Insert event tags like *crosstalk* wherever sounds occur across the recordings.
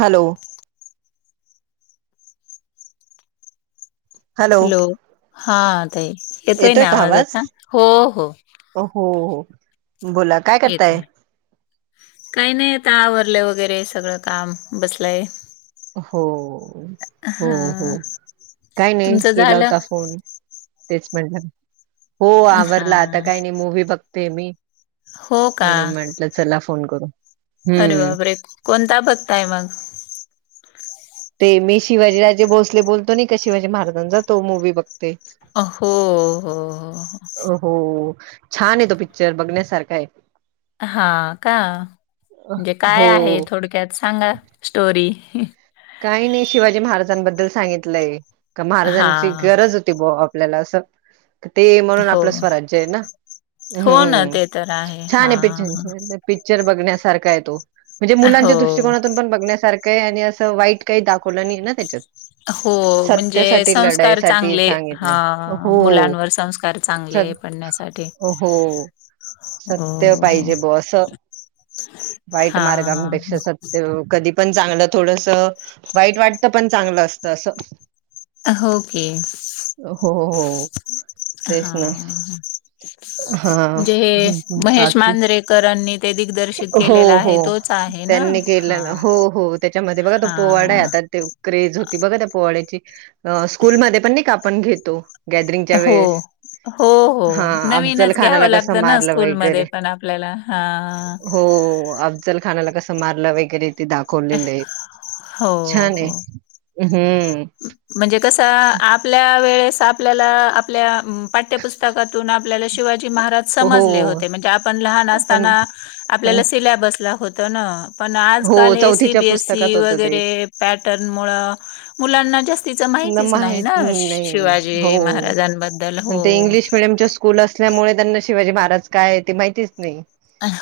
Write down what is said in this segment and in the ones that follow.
Hello... hello हाताई येतोय ना, आवाज आता हो हो ओहो हो बोला की, येतोय आहे काही नाही आता, आवरलं वगैरे, सगळं काम बसलय. हो हो हो हा काय नाही तुमचं केला झालं होता फोन. तेच म्हणलं हो, हा आवरला आता काही नाही मूव्ही बघते मी. हो का म्हणून म्हटलं, चला फोन करू अरे हम्म बापरे कोणता बघताय मग,. ते मी शिवाजीराजे भोसले बोलतो नय का, शिवाजी महाराजांचा तो मू्ही बघ. अ हो हो, अ हो हो, छान आहे तो पिक्चर बघण्यासारखा आहे. अ हः का? म्हणजे हो काय म्हणजे काय आहे थोडक्यात सांगा स्टोरी. काही नाही शिवाजी महाराजांबद्दल सांगितलंय का हा महाराजांची गरज होती बॉ आपल्याला असं. ते म्हणून हो आपलं स्वराज्य आहे ना् हो ना ते तर छान हा आहे पिच पिक्चर बघण्यासारखा आहे तो, म्हणजे मुलांच्या हो दृष्टिककोनातून पण बघण्यासारखं आहे. आणि, असं अ वाईट काही, दाखवलं नाही ना त्याच्यात. अ हो म्हणजे सत्यासाठी संस्कार लढाईसाठी चांगले. सांगितलंय. हः हो. मुलांवर संस्कार चांगले. सत आण्यासाठी हो. सत्य पाहिजे बुवा असं, वाईट हां, हां. मार्गांपेक्षा सत्य कधी पण चांगलं थोडस वाईट वाटतं पण, चांगलं असतं असं. अ, होके हो हो. तेच हा.. ना. हां. जेहे महेश बाकी मांजरेकरांनी ते दिग्दर्शित केलेला हो, आहे. हो. तोच, आहे ना? त्यांनी केलं हां, हो हो त्याच्यामध्ये तो बघा पोवाडा हां. आता ते, क्रेज होती बघा त्या, पोड्याची स्कूल मध्येपण नायका. आपण घेतो गॅदरिंगच्या हो. वेळेस हो हो हां, अफजल नवीनच खानाला घ्यावं कसं लागतं ना मारलं स्कूलमध्ये वगैरे. पण आपल्याला हा हो अफजल खानाला कसं मारलं वगैरे ते दाखवलेलं आहे हो हो हम्म म्हणजे कसं आपल्या वेळेस आप आपल्याला आपल्या पाठ्यपुस्तकातून आपल्याला शिवाजी महाराज. समजले हो. होते म्हणजे आपण लाहान पण असताना पण आपल्याला सिल्याबसला होतंन. पण हो, आजकाल हे, पुस्तकात सीबीएसई होतं ते. वगैरे पॅटर्न मुळ. मुलांना जास्तीच त्यांना माहितीच नाही माहीत ना नाही. शिवाजी महाराजांबद्दल हो डमच्या स्कूल असल्यामुळे त्यांना शिवाजी महाराज काय आहे ते माहितीच नाही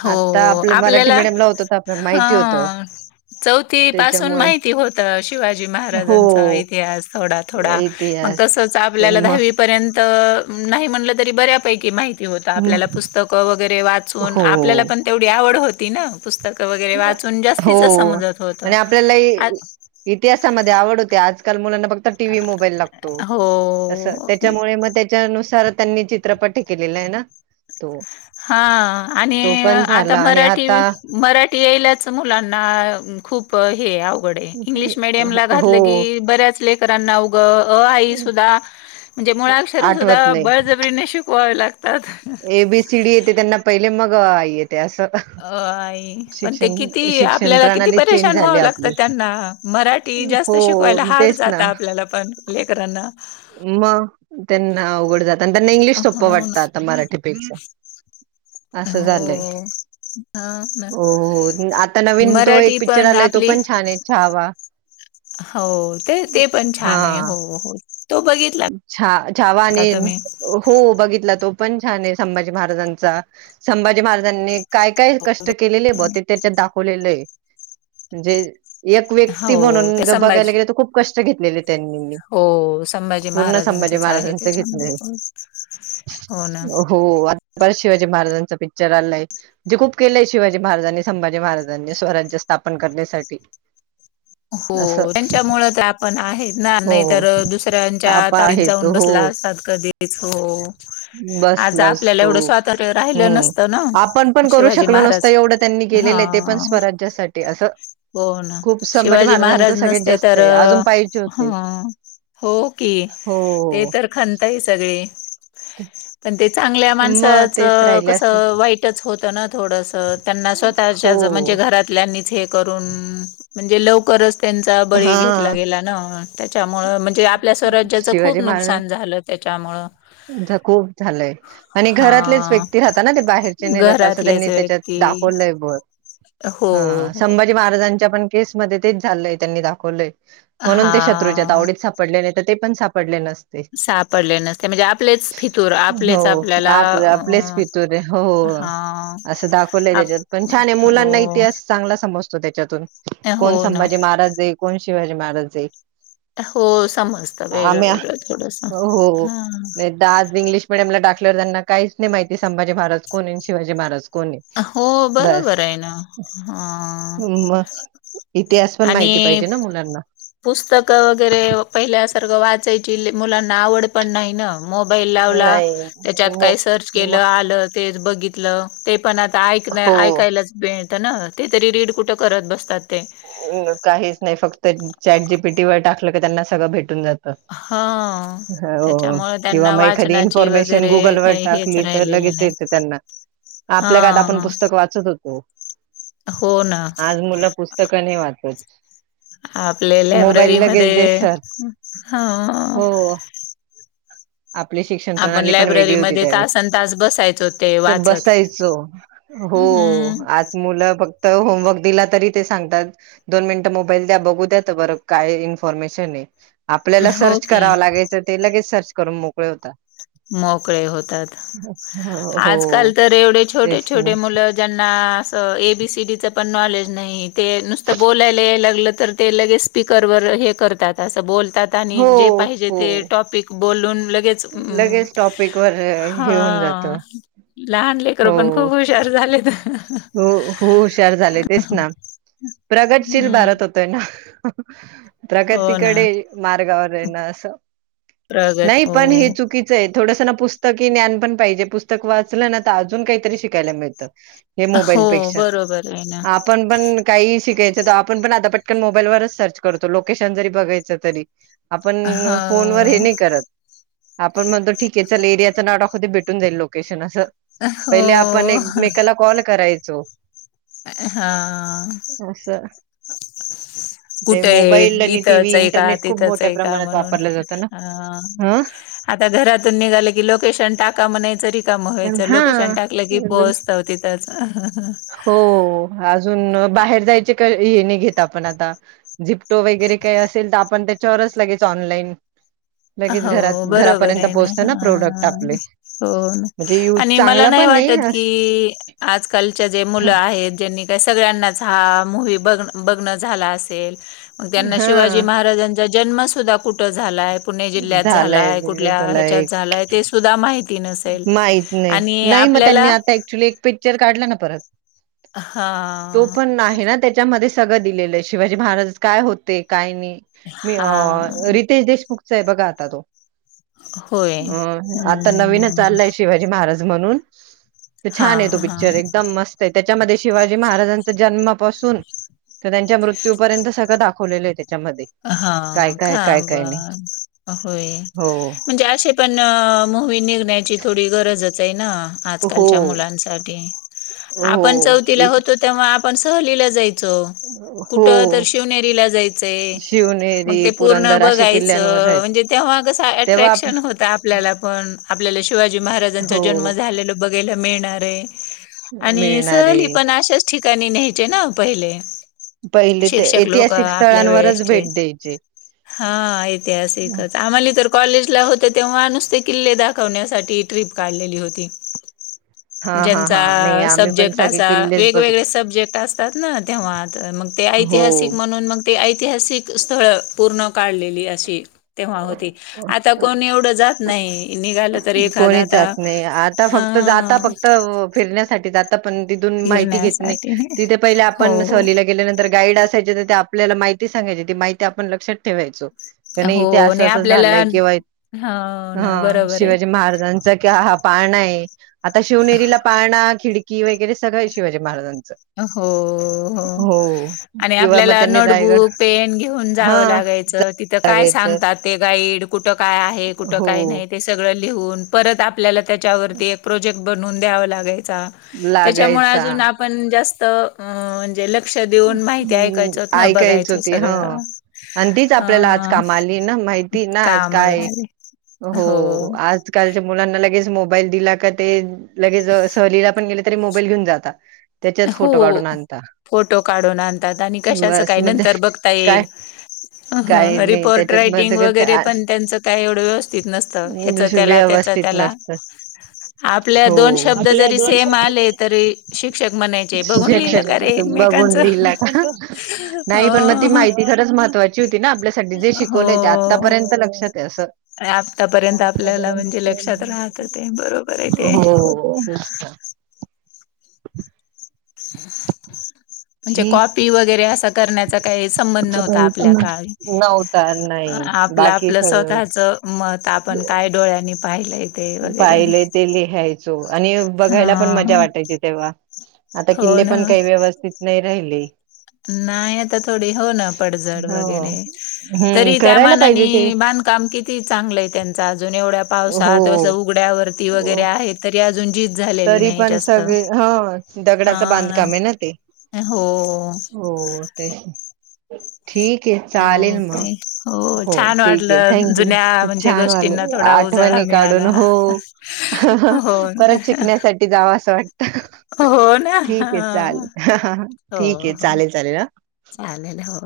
हो आता आपल्या मराठी आपल्याला मिीडियम ला होत तर आपल्याला माहिती होतं हा चौथी पासून त्याच्यामुळे माहिती होत शिवाजी हो महाराजांचा इतिहास थोडा थोडा मग इतिहास तसच तर आपल्याला म दहावी नाही म्हटलं तरी बऱ्यापैकी माहिती होत म आपल्याला पुस्तक वगैरे वाचून हो आपल्याला पण तेवढी आवड होती ना पुस्तक वगरे वाचून जास्तीच हो समजत होत आणि आपल्याला इतिहासामध्ये आवड होते आजकाल मुलांना फक्त टीव्ही मोबाईल लागतो हो असं त्याच्यामुळे मग त्याच्यानुसार त्यांनी चित्रपट केलेला आहे ना तो हा आणि तो पण आता झाला आणि मराठी आता मराठी यायलाच मुलांना खूप हे आव इल मडयमला घात हो की बऱ्याच लेकरांना उ आई सुधा म्हणजे मुळाक्षर आठवत सुद्धा नाही बळजबरीने शिकवावे लागतात ए बीसीडी येते त्यांना पहिले मग येते असं अई पण ते शिक्षण किती शिक्षण आपल्याला किती प्रणाली चेंज परेशान झाली व्हावं आपली लागतं त्यांना मराठी जास्त हो शिकवायला हार्ड तेच ना जात आपल्याला पण लेकरांना मग त्यांना अवघड जात आणि त्यांना इंग्लिश सोप्पं हो वाटतं ना आता मराठीपेक्षा असं झालंय हो हा ना हो आता नवीन तो मराठी एक पिक्चर पण आलाय तो आपली पण छान आहे छहावा हो ते ते पण छान आहे हो हो तो बघितला छ जावानी का तुम्ही हो बघितला तो पण छान आहे संभाजी महाराजांचा संभाजी महाराजांनी काय काय कष्ट केलेले आहे ब ते त्याच्यात दाखवलेलं आहे म्हणजे एक व्यक्ती हो म्हणून त्या जर बघायला संभाजी गेले तर खूप कष्ट घेतलेले त्यांनी हो संभाजी पूर्ण संभाजी महाराजांचच आहे महाराजांचं त्याच्यामध्ये घेतले पण हो ना हो आता शिवाजी महाराजांचा पिक्चर आलाय जे खूप केलेय शिवाजी महाराजांनी संभाजी महाराजांनी स्वराज्य स्थापन करण्यासाठी असं हो त्यांच्यामुळे आपण आहे ना हो नाही तर दुस त आपा आहे जाऊ तो ब हो क आज बसलाच आपल्याला तो एवढ तर राहिलं हम्म नसतं ना आपण पण करू शिवाजी शकलो नसतो महाराज एवढं त्यांनी हा केलेलं आहे ते पण स्वराज्यासाठी असं हो ना खूप संभाजी शिवाजी महाराजांचं महाराज सगळ्यात नसते जास्त तर आहे अजून पाहिजे ह होते हो की ते हो तर खनताई सगळे पण ते चांगल्या मग माणसाच तेच राहिले असते कसं वाईटच होतं ना थोडस त्यां हो स्वतः म्हणज घात कर म्हण लव त्यांचा हा बळी घेतला गेला ना त्याच्यामुळं म्हणजे आपल्या स्वराज्याचं शिवाजी खूप महाराज नुकसान झालं त्याच्यामुळं खूप झालंय आणि घरातलेच हा व्यक्ती राहता ना ते बाहेरचे नाही राहत असं घरातलेच त्यांनी त्याच्यात व्यक्ती दाखोल ला एक बोल हो हो माजच्या पण केस म तेच झालं त्यांनी दाखवलंय म्हणून हा ते शत्रूच्या त आवडीत पडले नाही तर ते पण सापडले नसते सापडले नसते म्हणजे आपलेच फितूर हो आपलेच आपल्याला आप आपलेच पितूरे हो अ हो हा असं दाखवलंय आप त्याच्यात पण छान आहे मुलांना हो इतिहास चांगला समजतो त्याच्यातून हो कोण ना संभाजी महाराज देई कोण शिवाजी महाराज देई हो समजतं वेगळं वेगळं थोडस हो हा नाही आज इंग्लिश मिडियम ला टाकल्यावर त्यांना काहीच नाही माहिती संभाजी महाराज कोण आहे शिवाजी महाराज कोण आहे. हो बस बरोबर आहे ना. हां. म इतिहास पण आणि माहिती पाहिजे मुलांना. पुस्तकं वगैरे पहिल्यासारखं वाचायची मुलांना आवड पण नाही ना. मोबाईल लावला नाही त्याच्यात म काही सर्च केलं म आलं तेच बघितलं ते पण आता ऐक हो ऐकायलाच भेट तना ते तरी रीड कुठं करत बसतात ते. काहीच नाही फक्त चॅट जी पीटीवर टाकलं क त्यांना सगळं भेटून जा त. हां. हो त्याच्यामुळे किंवा त्यांना मग एखा वाचनाची इन्फॉर्मेशन वगैरे गुगल वर काही हेच टाकली तर राहिलेले लगेच ये नाही. त्यांना आपल्या काळात आपण हां. पुस्तक वाचत होतो. हो ना! मुल पुस्तक नाही वाचत. आपले मोबाईल लायब्ररी लगेच मध्ये देतात हा हो. आपली शिक्षण आपण प्रणाली पण वेगळी होती लायब्ररीमध्ये त्यावेळेस तासन तास बसायचो ते त वाचत. बसायचो. हो हम्म आज मुलं फक्त होमवर्क दिला तरी ते सांगतात दोन मिनिट मोबाईल द्या बघू द्या बर काय इन्फॉर्मेशन आहे. आपल्याला हो सर्च की करावं लागायचं ते लगेच सर्च करून मोकळे होता. मोकळे होतात हो आजकाल तर एवढे छोटे तेच ना छोटे मुलं ज्यांना असं एबीसीडीच पण नॉलेज नाही ते नुसतं बोलायला यालागलं तर ते लगेच स्पीकरवर हे करतात असं बोलतात आणि हो जे पाहिजे हो ते टॉपिक बोलून लगेच अम लगेच टॉपिक वर हा हे होऊन जात. लहान लेकर पण खूप हुशार झालेत. हो हो हुशार झाले तेच ना प्रगतशील भारत हम्म. हो तोय ना. हो ना. प्रगतीकडे मार्गावर आहे ना असं प्रगती नाही हो. पण ही चुकी च आहे, थोडस पुस्तक ज्ञान पण पाहिजे पुस्तक वाचलं ना तर अजून काहीतरी शिकायला मिळत. हे हो, मोबाईलपेक्षा बरोबर आहे ना. आप आपण पण काही शिकायच तर आपण पण आता पटकन मोबाईलवरच सर्च करतो लोकेशन जरी बघायच तरी. आपण फोनवर हे हां. नाही करत. आपण म्हणतो ठीक आहे चल एरियाच नाव टाकूदे भेटून जाईल लोकेशन असं. हो. पहिले आपण एकमेकाला कॉल करायचो. हा! अस कुठे आहे इथंच आहे का खूप तिथंच मोठ्या आहे का प्रमाणात म्हणून वापरलं जातं ना हा ह आता घरातून निघालं की लोकेशन टाका म्हणायचं रिकाम व्हायचं लोकेशन टाकलं की हा पोहचत. तीथच. हो अजून बाहेर जायचे का हे नाही घेत आपण आता झिप टो वगैरे काही असेल तर आपण त्याच्यावरच लागेच ऑनलाईन लगेच घरात हो बरोबर घरापर्यंत आहे पोहोचत ना प्रोडक्ट हां. आपले हो म्हणजे यूज चांगला पण आहे. कि आजकालच्या जे मुलं आहेत ज्यांनी काय सगळ्यांनाच हा मोहीम बघण झाल असेल त्यांना शिवाजी हा महाराजां चा जन्म सुधा कुठ झालाय पुणे जिल्ह्यात झालाय कुठल्या त्याला ह्याच्यात एक झाला ते सुद्धा माहिती नसेल माहित नाही आणि नाही मग त्यांनी आपल्याला आता पिक्चर काढला ना परत तो हां पण आहे ना त्या त्याच्यामध्ये सगळं दिलेलं आहे शिवाजी महाराज काय होते काय नाही. मी अ हां रितेश देशमुखचा आहे बघा आता तो. होय. अ आता नवीन हम्म शिवाजी महाराज म्हणून तर छान आहे हां तो हां पिक्चर एकदम मस्त त्याच्यामध्ये शिवाजी महाराजांचा जन्मापासून तर त्यांच्या मृत्यूपर्यंत सगळं दाखवलेलं आहे त्याच्यामध्ये. हा काय काय का काय काय नाही ब होय, हो म्हणजे असे पण म *unintelligible* थोडी गरजच आहे ना, हो आजकालच्या मुलांसाठी हो आपण चौथीला इ- होतो तेव्हा आपण सहलीला जायचो, हो कुठं तर शिवनेरीला जगायचंय. मग शिवनेरी ते पूर्ण पुरंदर असे किल्ल्यांवर बघायचं आहेत म्हणजे, तेव्हा कसं तेव्हा आप- अट्रॅक्शन होत आपल्याला पण आपल्याला शिवाजी महाराजांचा हो जन्म झालेला बघायला मिळणार आहे. आणि मिळणारे सहली पण अशाच ठिकाणी न्यायचे ना पहिले. पहिले ते शिक्षक लोक ऐतिहासिक आपल्या, स्थळांवरच वेळेचे भेट द्यायचे हा ऐतिहासिकचं आम्हाला तर कॉलेजला होतो, तेव्हा नुसते किल्ले दाखवण्यासाठी ट्रीप काढलेली होती. *inaudible* हा हा नाही ज्यांचा आम्ही पण सब्जेक्ट सगळे असा किल्लेच वेगवेगळे बघितले सब्जेक्ट असतात, ना तेव्हा मग ते हो ऐतिहासिक म्हणून, मग ते ऐतिहासिक स्थळ पूर्ण काढलेली अशी तेव्हा होती, आता कोण एवढं जात नाही निघाल कोणीच जात नाही, आता फक्त जाता हां, फक्त फिरण्यासाठी जातात पण तिथून माहिती घेत नाही, फिरण्यासाठी तिथे पहिले आपण हो. सहलीला गेल्यांतर गाईड असायच्या त्या आपल्याला माहिती सांगायच्या ती माहिती आपण लक्षात ठेवायचो. कि नाही हो इथे आणि असं असं आपल्याला झालंय, किंवा इ हो ह ना बरोबर आहे. महारांचा हा पाळना आहे, आता शिवनेरीला पाळना खिडकी की वगैरे सगळं आहे शिवाजी महाराजांचं. होअ हो. आणि किंवा मग आपल्याला त्यांनी नोट रायगड बुक पेन घेऊन हा जावं लागायचं, तिथं काय लागायचं सांगतात. ते गाईड कुठ काय आहे, कुठ हो काय नाही ते सगळं लिहून परत आपल्याला? त्याच्यावरती एक प्रोजेक्ट बनवून द्यावा लागायचा, त्याच्यामुळे लागायचा अजून आपण जास्त म म्हणजे ल हम्म ऐकायचो ते हा सगळं आणि तीच आपल्याला आज हा कामा आली ना माहिती ती ना आज कामाला काय आले हो, आज आज कालच्या मुलांना लगेच मोबाईल दिल, का ते लगेच सहलीला पण गेले *unintelligible* मोबाईल घेऊन जातात, त्याच्यात हो फोटो काढून आणता. फोटो काढून आणतात, आणि कशाच बस काय मग ते नंतर बघता काय येईल. काय अह नाही रिपोर्ट त्याच्यात मग ते रायटिंग वगैरे पण त्यांचं काही एवढं व्यवस्थित नसतं, ह्याच कसं त्याला त्याच व्यवस्थित त्याला *unintelligible* आपले हो. दोन शब्द आपल्या जरी दोन सेम शब्द आले, जरी तरी शिक्षक म्हणायचे बघून लिहिलं का रे *unintelligible* बघून एकमेकांचं. लिहला का नाही पण, मग ती हो माहिती खरंच महत्वाची *unintelligible* होती ना, आपल्यासाठी जे शिकवलंय ते हो. आतापर्यंत लक्षात आहे असं आतापर्यंत आपल्याला आतापर्यंत म्हणजे आपल्या लक्षात राहत मेमरीत ते बरोबर आहे ते. आहे. म्हणजे, कॉपी वगैरे असं करण्याचा काही संबंध नव्हता, आपल्या काळी नव्हता नाही आपलं बाकी आपलं सगळं स्वतःच म त आपण काय डोळ्यांनी पाहिलंय. ते वगैरे. पाहिलंय ते लिहायचो आणि बघायला पण हा मजा वाटायची तेव्हा, आता हो किल्ले ना. पण काही व्यवस्थित नाही राहिले. नाही आता थोडी हो, ना पडझड हो वगैरे हम्म तरी त्या करायला पाहिजे ते मानानी बांधकाम किती चांगलंय, त्यांच अजून एवढ्या पावसात हो उघड्या वरती वगैरे आहेत तरी अजून झीज झालेली तरी नाही, पण जास्त सगळे ह दगडाचं हा ना. बांधकाम आहे ते हो अ. हो, ते. ठीक आहे हो चालेल, मग ताई हो छान ठीक आहे वाटलं थँक जुन्या यू म्हणजे छान! गोष्टींना थोडा वाटल उजाळा *unintelligible* काढून मिळाला हो अह ह हो ना परत *unintelligible* शिकण्यासाठी जाव असं वाटत. हो ना ठीक ये चालेल, अह हा हा हो ठीक ये हो चालेल चालेल हा. चालेल हो